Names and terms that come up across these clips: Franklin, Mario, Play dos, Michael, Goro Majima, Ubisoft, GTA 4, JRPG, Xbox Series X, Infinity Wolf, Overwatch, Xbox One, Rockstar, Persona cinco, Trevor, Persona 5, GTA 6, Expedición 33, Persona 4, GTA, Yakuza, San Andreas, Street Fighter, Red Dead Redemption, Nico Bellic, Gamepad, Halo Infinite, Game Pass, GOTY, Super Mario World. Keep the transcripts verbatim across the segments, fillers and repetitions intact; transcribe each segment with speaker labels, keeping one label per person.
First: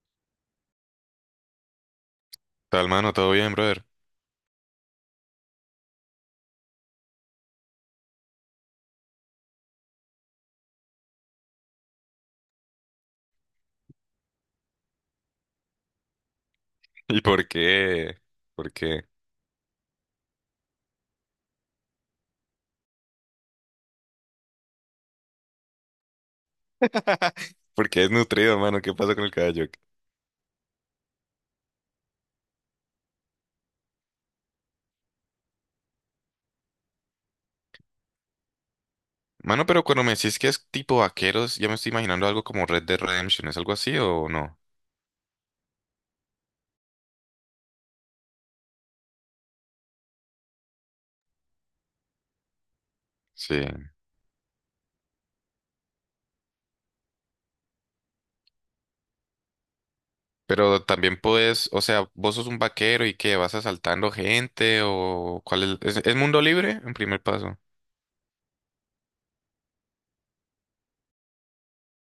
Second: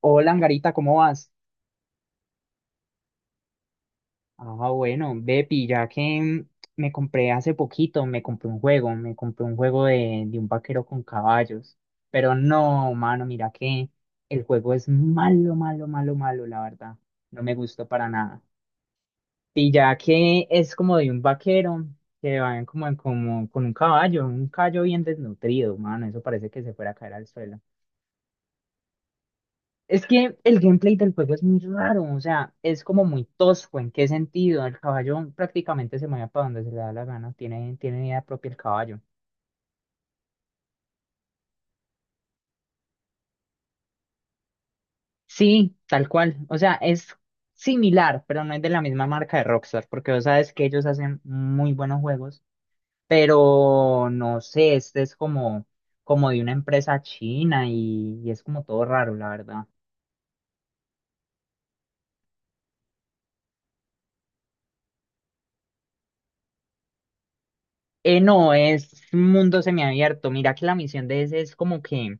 Speaker 1: Hola, Angarita, ¿cómo vas?
Speaker 2: Tal, mano, todo bien, brother.
Speaker 1: Ah, bueno, Bepi, ya que mm, me compré hace poquito, me compré un juego, me compré un juego de, de un vaquero con caballos. Pero no, mano, mira que el juego es malo, malo, malo, malo, la verdad.
Speaker 2: ¿Y
Speaker 1: No
Speaker 2: por
Speaker 1: me gustó para
Speaker 2: qué?
Speaker 1: nada.
Speaker 2: ¿Por qué?
Speaker 1: Y ya que es como de un vaquero que va en como, en- como con un caballo, un caballo bien desnutrido, mano, eso parece que se fuera a caer al suelo.
Speaker 2: ¿Por qué es nutrido, mano? ¿Qué pasa con el caballo?
Speaker 1: Es que el gameplay del juego es muy raro, o sea, es como muy tosco. ¿En qué sentido? El caballo prácticamente se mueve para donde se le da la gana, tiene, tiene idea propia el caballo.
Speaker 2: Mano, pero cuando me decís que es tipo vaqueros, ya me estoy imaginando algo como Red Dead Redemption. ¿Es algo así o no?
Speaker 1: Sí, tal cual. O sea, es similar, pero no es de la misma marca de Rockstar, porque vos sabes que ellos hacen muy buenos juegos,
Speaker 2: Sí.
Speaker 1: pero no sé, este es como, como de una empresa china y, y es como todo raro, la verdad.
Speaker 2: Pero también puedes, o sea, vos sos un vaquero y qué, vas asaltando gente o cuál es, ¿es, es mundo libre en primer paso?
Speaker 1: Eh, no, es mundo semiabierto. Mira que la misión de ese es como que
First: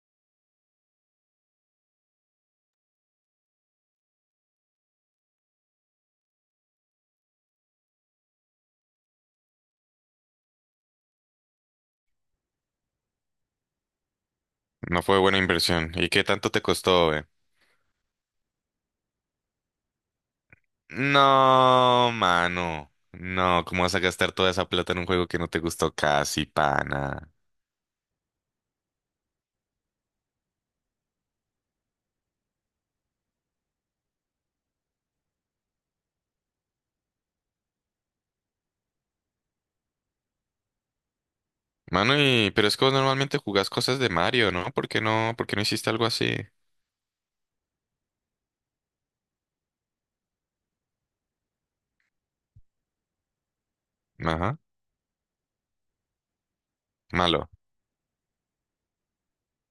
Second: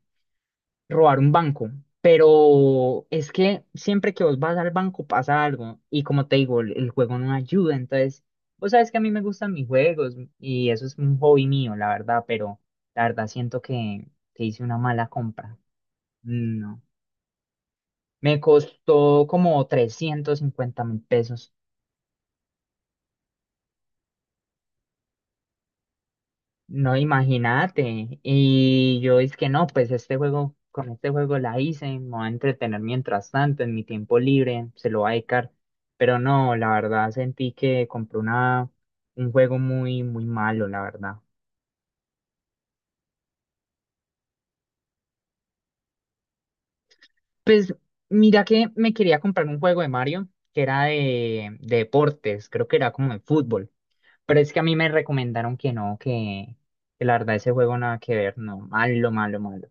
Speaker 1: robar un banco, pero es que siempre que vos vas al banco pasa algo y como te digo, el, el juego no ayuda, entonces vos sabes que a mí me gustan mis juegos y eso es un hobby mío, la verdad, pero la verdad siento que, que hice una
Speaker 2: No
Speaker 1: mala
Speaker 2: fue buena
Speaker 1: compra.
Speaker 2: inversión. ¿Y qué tanto te
Speaker 1: No,
Speaker 2: costó, eh?
Speaker 1: me costó como trescientos cincuenta mil pesos.
Speaker 2: No, mano. No, ¿cómo vas a gastar toda esa plata en un juego que no te gustó casi,
Speaker 1: No,
Speaker 2: pana?
Speaker 1: imagínate. Y yo es que no, pues este juego, con este juego la hice, me voy a entretener mientras tanto, en mi tiempo libre, se lo voy a dedicar. Pero no, la verdad sentí que compré una, un juego muy, muy malo, la verdad.
Speaker 2: Mano, y pero es que vos normalmente jugás cosas de Mario, ¿no? ¿Por qué no, por qué no hiciste algo así?
Speaker 1: Pues mira que me quería comprar un juego de Mario, que era de, de deportes, creo que era como de fútbol. Pero es
Speaker 2: Ajá,
Speaker 1: que a mí me recomendaron que no, que, que la verdad
Speaker 2: malo.
Speaker 1: ese juego nada que ver, no, malo, malo, malo.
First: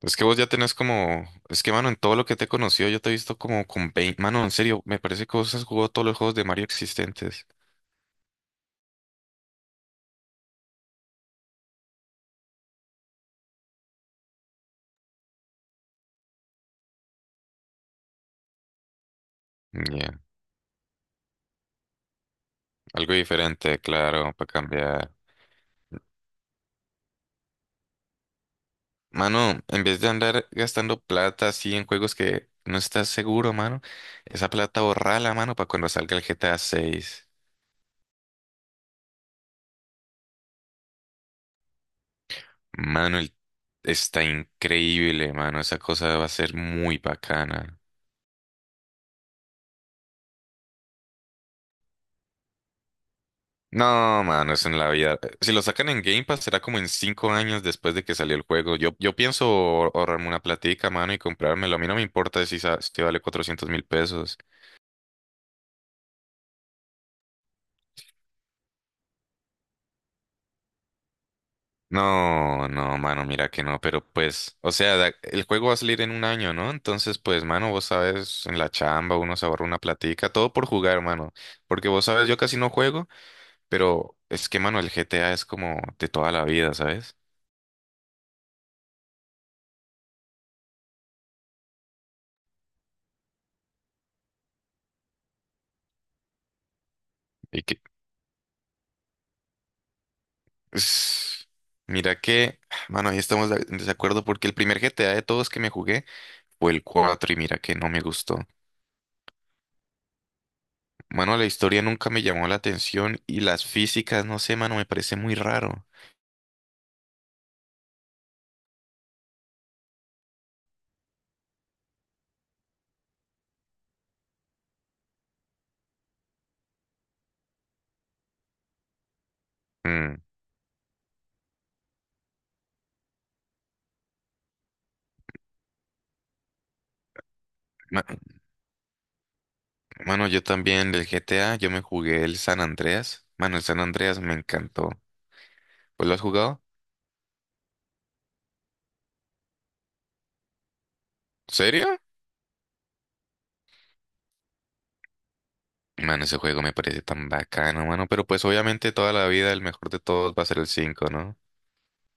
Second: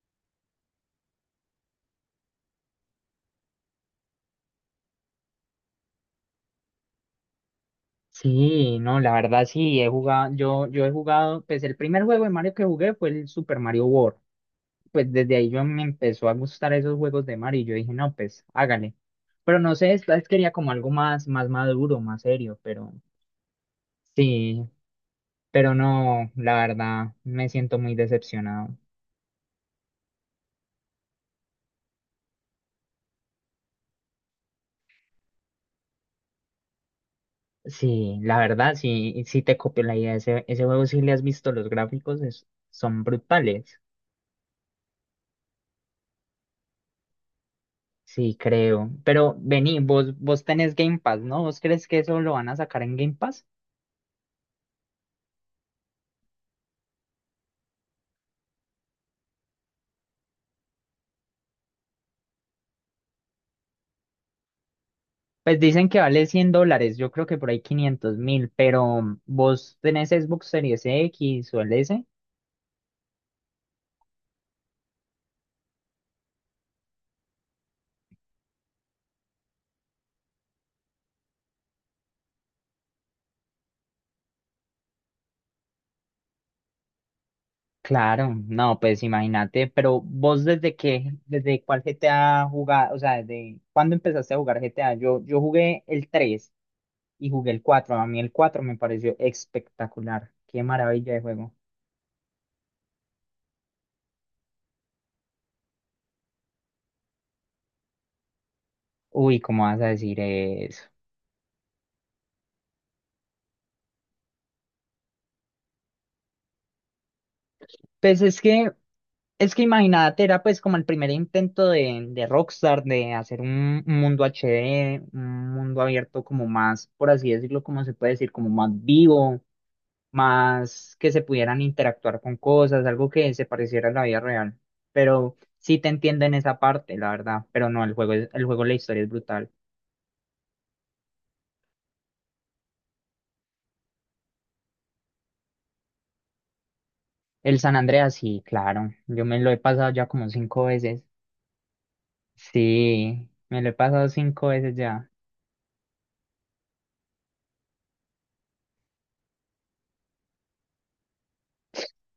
Speaker 2: Es que vos ya tenés como, es que mano, en todo lo que te he conocido, yo te he visto como con veinte, mano, en serio, me parece que vos has jugado todos los juegos de Mario existentes.
Speaker 1: Sí, no, la verdad sí, he jugado, yo, yo he jugado, pues el primer juego de Mario que jugué fue el Super Mario World. Pues desde ahí yo me empezó a gustar esos juegos de Mario y yo dije, no, pues hágale. Pero no sé, esta
Speaker 2: Ya,
Speaker 1: vez quería como algo más, más maduro, más serio, pero
Speaker 2: algo diferente, claro, para
Speaker 1: sí,
Speaker 2: cambiar.
Speaker 1: pero no, la verdad, me siento muy decepcionado.
Speaker 2: Mano, en vez de andar gastando plata así en juegos que no estás seguro, mano, esa plata borrala, mano, para cuando salga el G T A seis.
Speaker 1: Sí, la verdad, sí, sí te copio la idea. Ese, ese juego, si le has visto los gráficos, es- son
Speaker 2: Manuel,
Speaker 1: brutales.
Speaker 2: está increíble, mano. Esa cosa va a ser muy bacana.
Speaker 1: Sí, creo. Pero vení, vos, vos tenés Game Pass, ¿no? ¿Vos crees que eso lo van a sacar en Game Pass?
Speaker 2: No, mano, es en la vida. eh, Si lo sacan en Game Pass, será como en cinco años después de que salió el juego. Yo, yo pienso ahor- ahorrarme una platica, mano, y comprármelo. A mí no me importa si, sa- si vale cuatrocientos mil pesos.
Speaker 1: Pues dicen que vale cien dólares, yo creo que por ahí quinientos mil, pero mm, ¿vos tenés Xbox Series X o el S?
Speaker 2: No, no, mano, mira que no, pero pues, o sea, da- el juego va a salir en un año, ¿no? Entonces, pues, mano, vos sabes, en la chamba uno se ahorra una platica, todo por jugar, mano. Porque vos sabes, yo casi no juego. Pero es que, mano, el G T A es como de toda la vida, ¿sabes?
Speaker 1: Claro, no, pues imagínate, pero vos desde qué, desde cuál G T A jugás, o sea, ¿desde cuándo empezaste a jugar G T A? Yo, yo jugué el tres y jugué el
Speaker 2: Y que,
Speaker 1: cuatro. A mí el cuatro me pareció espectacular, qué maravilla de
Speaker 2: es-
Speaker 1: juego.
Speaker 2: Mira que, mano, ahí estamos de- en desacuerdo porque el primer G T A de todos que me jugué fue el cuatro y mira que no me gustó.
Speaker 1: Uy, ¿cómo vas a decir eso?
Speaker 2: Mano, la historia nunca me llamó la atención y las físicas, no sé, mano, me parece muy raro.
Speaker 1: Pues es que Es que imagínate, era pues como el primer intento de, de Rockstar de hacer un, un mundo H D, un mundo abierto como más, por así decirlo, como se puede decir, como más vivo,
Speaker 2: Mm,
Speaker 1: más que se pudieran interactuar con cosas, algo que se pareciera a la vida real. Pero sí te entiendo en esa parte, la verdad, pero no, el
Speaker 2: ma-
Speaker 1: juego, es- el juego, la historia es brutal.
Speaker 2: Mano, yo también del G T A, yo me jugué el San Andreas. Mano, el San Andreas me encantó. ¿Pues lo has jugado?
Speaker 1: El San Andreas, sí, claro, yo me lo he pasado ya como cinco veces.
Speaker 2: ¿Serio?
Speaker 1: Sí, me lo he pasado cinco veces ya.
Speaker 2: Mano, ese juego me parece tan bacano, mano. Pero pues obviamente toda la vida el mejor de todos va a ser el cinco, ¿no?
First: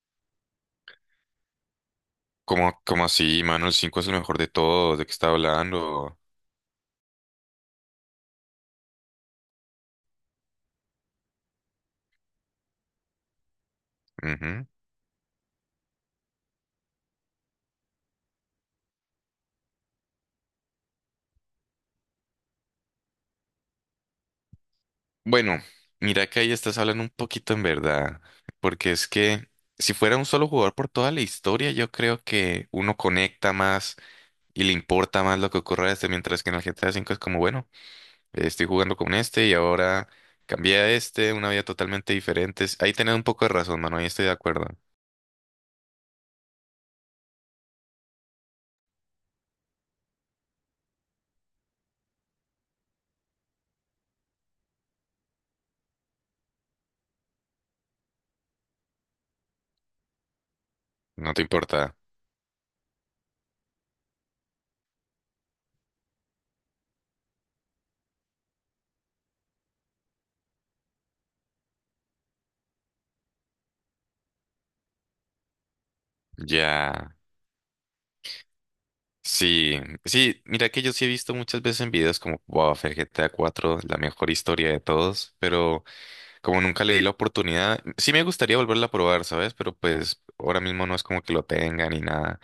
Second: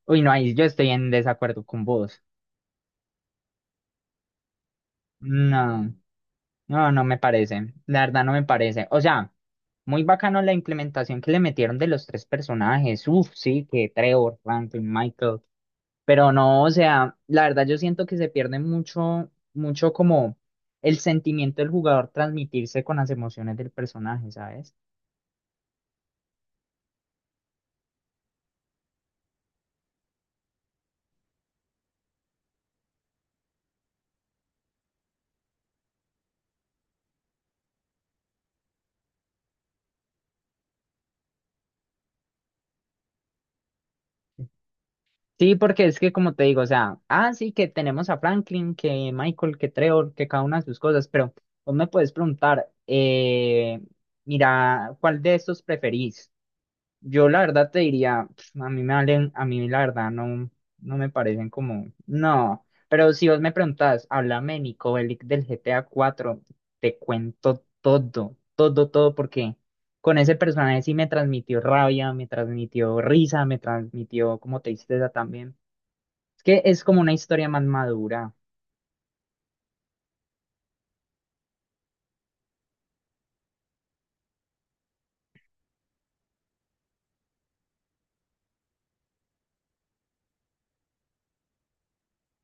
Speaker 1: Uy, no, ahí yo estoy en desacuerdo con vos.
Speaker 2: ¿Cómo, cómo así, mano? El cinco es el mejor de todos. ¿De qué está
Speaker 1: No,
Speaker 2: hablando?
Speaker 1: no, no me parece. La verdad no me parece. O sea, muy bacano la implementación que le metieron de los tres personajes. Uf, sí, que Trevor,
Speaker 2: Ujú.
Speaker 1: Franklin, Michael. Pero no, o sea, la verdad yo siento que se pierde mucho, mucho como el sentimiento del jugador transmitirse con las emociones del personaje, ¿sabes?
Speaker 2: Bueno, mira que ahí estás hablando un poquito en verdad. Porque es que si fuera un solo jugador por toda la historia, yo creo que uno conecta más y le importa más lo que ocurra a este. Mientras que en el G T A cinco es como, bueno, eh, estoy jugando con este y ahora cambié a este, una vida totalmente diferente. Es Ahí tenés un poco de razón, mano. Ahí estoy de acuerdo.
Speaker 1: Sí, porque es que como te digo, o sea, ah, sí que tenemos a Franklin, que Michael, que Trevor, que cada una de sus cosas, pero vos me puedes preguntar, eh, mira, ¿cuál de estos preferís? Yo la verdad te diría, pf, a mí me valen, a mí la verdad no, no me
Speaker 2: No te
Speaker 1: parecen
Speaker 2: importa.
Speaker 1: como, no, pero si vos me preguntás, háblame Nico Bellic del G T A cuatro, te cuento todo, todo, todo, porque con ese personaje sí me transmitió rabia, me transmitió risa, me transmitió como tristeza también. Es que es como
Speaker 2: Ya.
Speaker 1: una historia más madura.
Speaker 2: Sí, sí, mira que yo sí he visto muchas veces en videos como, wow, fue el G T A cuatro, la mejor historia de todos, pero como nunca le di la oportunidad, sí me gustaría volverla a probar, ¿sabes? Pero pues ahora mismo no es como que lo tenga ni nada.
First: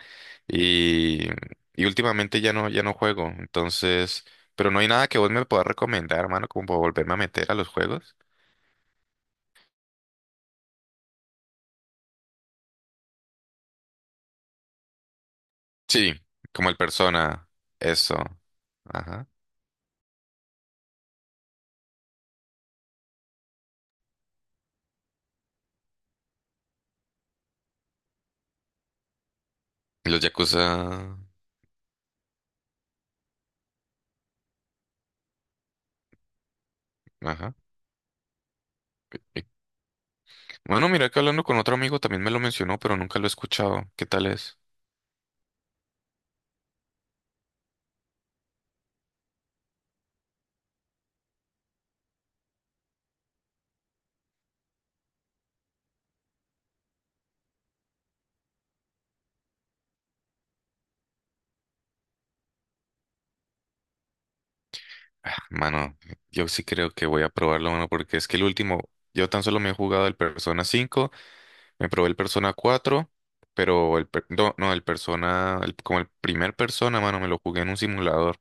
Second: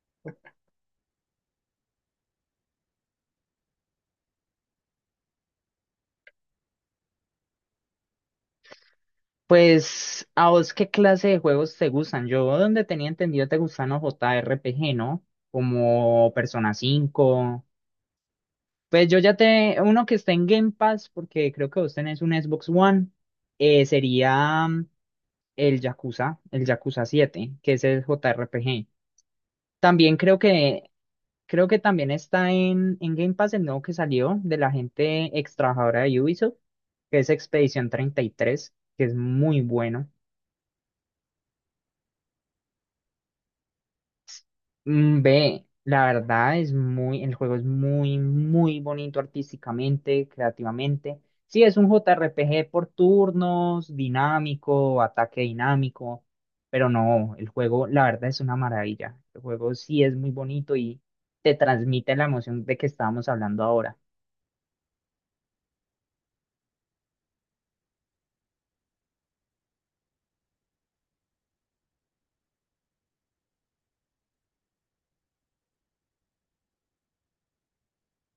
Speaker 2: Y, y últimamente ya no, ya no juego, entonces, pero no hay nada que vos me puedas recomendar, hermano, como para volverme a meter a los juegos.
Speaker 1: Pues, ¿a vos qué clase de juegos te gustan? Yo donde tenía entendido te gustan los J R P G, ¿no?
Speaker 2: Sí,
Speaker 1: Como
Speaker 2: como
Speaker 1: Persona
Speaker 2: el Persona,
Speaker 1: cinco.
Speaker 2: eso.
Speaker 1: Pues yo
Speaker 2: Ajá.
Speaker 1: ya te... Uno que está en Game Pass, porque creo que vos tenés un Xbox One, eh, sería mm, el Yakuza, el Yakuza siete, que es el J R P G.
Speaker 2: Los
Speaker 1: También creo
Speaker 2: Yakuza,
Speaker 1: que Creo que también está en, en Game Pass el nuevo que salió de la gente ex trabajadora de Ubisoft, que es
Speaker 2: ajá.
Speaker 1: Expedición treinta y tres, que es muy bueno.
Speaker 2: Bueno, mira que hablando con otro amigo también me lo mencionó, pero nunca lo he escuchado. ¿Qué tal es?
Speaker 1: Mm, Ve, la verdad es muy, el juego es muy, muy bonito artísticamente, creativamente. Sí, es un J R P G por turnos, dinámico, ataque dinámico, pero no, el juego, la verdad es una maravilla. El juego sí es muy bonito y te transmite la emoción de que estábamos hablando ahora.
Speaker 2: Ah, mano, yo sí creo que voy a probarlo, mano, porque es que el último, yo tan solo me he jugado el Persona cinco, me probé el Persona cuatro, pero el, per- no, no, el Persona, el- como el primer Persona, mano, me lo jugué en un simulador.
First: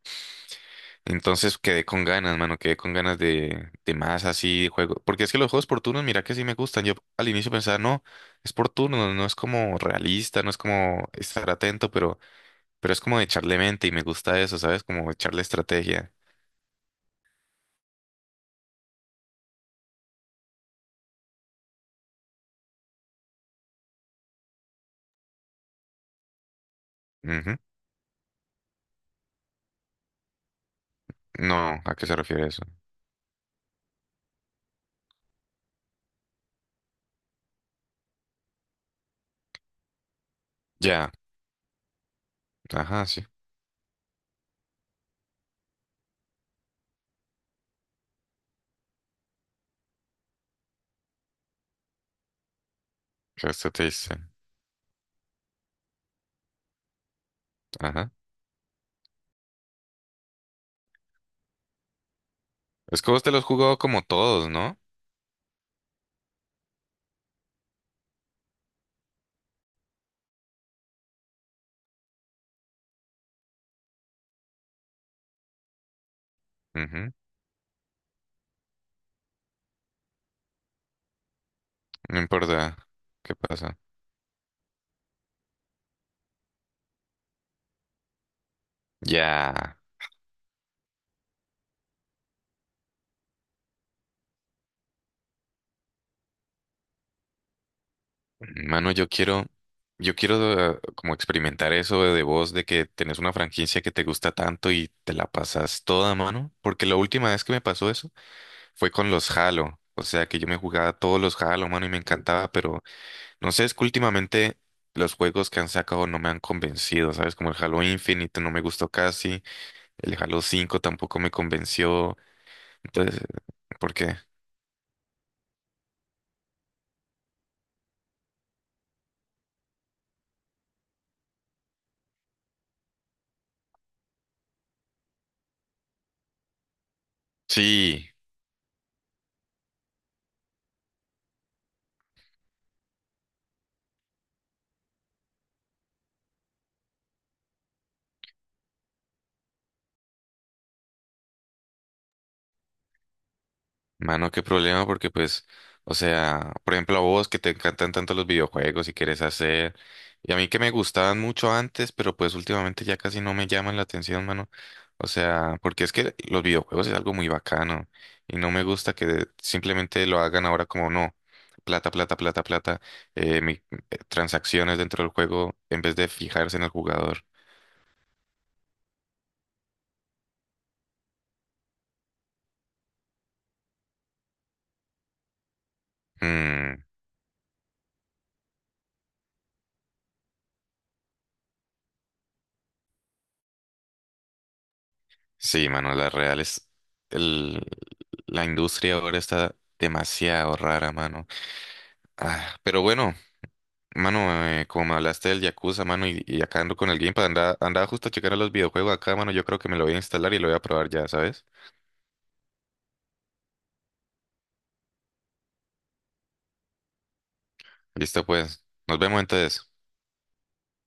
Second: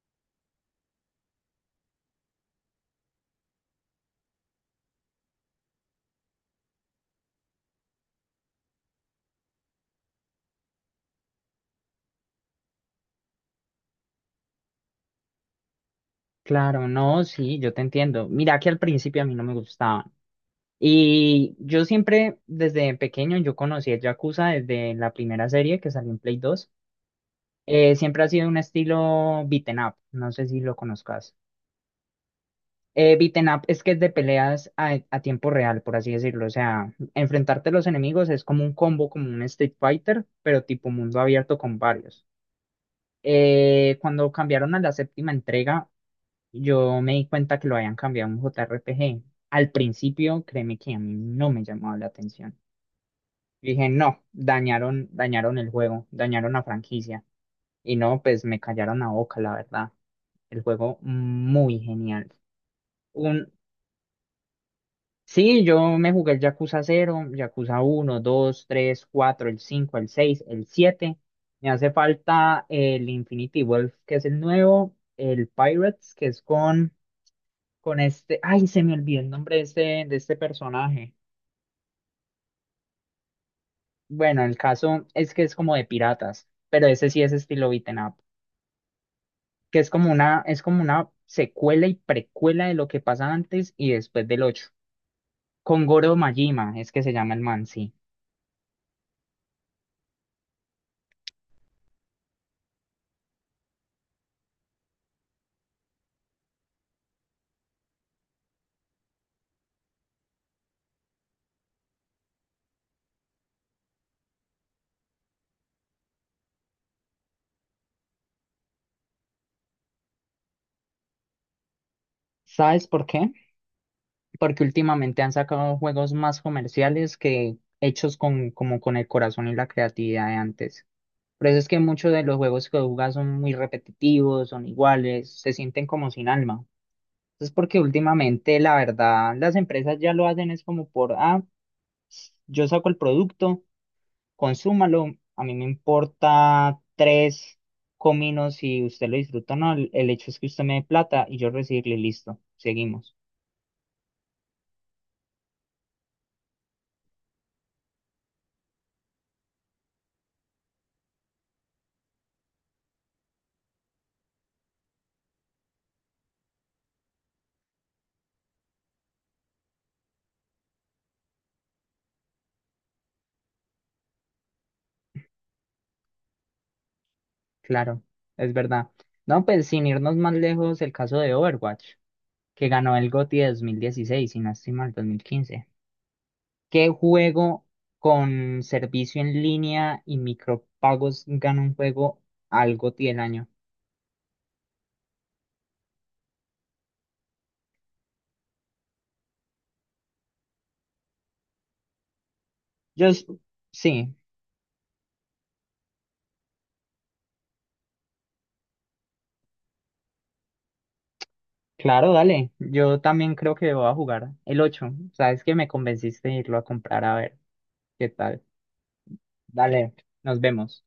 Speaker 2: Entonces quedé con ganas, mano, quedé con ganas de, de más así de juego. Porque es que los juegos por turnos, mira que sí me gustan. Yo al inicio pensaba, no, es por turnos, no es como realista, no es como estar atento, pero Pero es como de echarle mente y me gusta eso, ¿sabes? Como echarle estrategia.
Speaker 1: Claro, no, sí, yo te entiendo. Mira que al principio a mí no me gustaban. Y yo siempre, desde pequeño, yo conocí el Yakuza desde la primera serie que salió en Play dos.
Speaker 2: Ujú.
Speaker 1: Eh, siempre ha sido un estilo beaten up, no sé si lo conozcas.
Speaker 2: No, ¿a qué se refiere eso?
Speaker 1: Eh, beaten up es que es de peleas a, a tiempo real, por así decirlo. O sea, enfrentarte a los enemigos es como un combo, como un Street Fighter, pero tipo
Speaker 2: Ya,
Speaker 1: mundo abierto con varios.
Speaker 2: ajá, sí.
Speaker 1: Eh, cuando cambiaron a la séptima entrega, yo me di cuenta que lo habían cambiado a un J R P G. Al principio, créeme que a mí no me llamaba la atención.
Speaker 2: ¿Qué esto te
Speaker 1: Dije,
Speaker 2: dice?
Speaker 1: no, dañaron, dañaron el juego, dañaron la franquicia. Y
Speaker 2: Ajá.
Speaker 1: no, pues me callaron la boca, la verdad. El juego muy genial.
Speaker 2: Es que vos te los
Speaker 1: Un...
Speaker 2: jugado como todos, ¿no?
Speaker 1: Sí, yo me jugué el Yakuza cero, Yakuza uno, dos, tres, cuatro, el cinco, el seis, el siete. Me hace falta el Infinity Wolf, que es el nuevo, el Pirates, que es con
Speaker 2: Ujú.
Speaker 1: con este, ay, se me olvidó el nombre de este, de este personaje.
Speaker 2: No importa qué pasa.
Speaker 1: Bueno, el caso es que es como de piratas, pero ese sí es estilo beaten up,
Speaker 2: Ya,
Speaker 1: que es como una, es como una secuela y precuela de lo que pasa antes y después del ocho. Con Goro Majima, es que se llama el man, sí.
Speaker 2: mano, yo quiero, yo quiero eh, como experimentar eso de vos, de que tenés una franquicia que te gusta tanto y te la pasas toda, mano. Porque la última vez que me pasó eso fue con los Halo. O sea que yo me jugaba todos los Halo, mano, y me encantaba, pero no sé, es que últimamente los juegos que han sacado no me han convencido, ¿sabes? Como el Halo Infinite no me gustó casi, el Halo cinco tampoco me convenció.
Speaker 1: ¿Sabes por
Speaker 2: Entonces,
Speaker 1: qué?
Speaker 2: ¿por qué?
Speaker 1: Porque últimamente han sacado juegos más comerciales que hechos con, como con el corazón y la creatividad de antes. Por eso es que muchos de los juegos que jugas son muy repetitivos, son iguales, se sienten como sin alma. Es porque
Speaker 2: Sí.
Speaker 1: últimamente, la verdad, las empresas ya lo hacen, es como por, ah, yo saco el producto, consúmalo, a mí me importa tres cominos si usted lo disfruta o no, el, el hecho es que usted me dé plata y yo recibirle, listo, seguimos.
Speaker 2: Mano, qué problema, porque pues, o sea, por ejemplo, a vos que te encantan tanto los videojuegos y quieres hacer, y a mí que me gustaban mucho antes, pero pues últimamente ya casi no me llaman la atención, mano. O sea, porque es que los videojuegos es algo muy bacano y no me gusta que simplemente lo hagan ahora como no, plata, plata, plata, plata, eh, mi- eh, transacciones dentro del juego en vez de fijarse en el jugador.
Speaker 1: Claro, es verdad. No, pues sin irnos más lejos, el caso de Overwatch, que ganó el GOTY de dos mil dieciséis y no estoy mal, dos mil quince.
Speaker 2: Mm,
Speaker 1: ¿Qué juego con servicio en línea y micropagos gana un juego al GOTY del año?
Speaker 2: Sí, mano, la real es el, la industria ahora está demasiado rara, mano. Ah, pero
Speaker 1: Yo
Speaker 2: bueno,
Speaker 1: s- sí,
Speaker 2: mano, eh, como me hablaste del Yakuza, mano, y, y acá ando con el Gamepad, andaba, andaba justo a checar a los videojuegos acá, mano, yo creo que me lo voy a instalar y lo voy a probar ya, ¿sabes?
Speaker 1: claro, dale. Yo también creo que voy a jugar el ocho. Sabes que me convenciste de irlo a comprar a ver qué
Speaker 2: Listo,
Speaker 1: tal.
Speaker 2: pues, nos vemos entonces.
Speaker 1: Dale, nos vemos.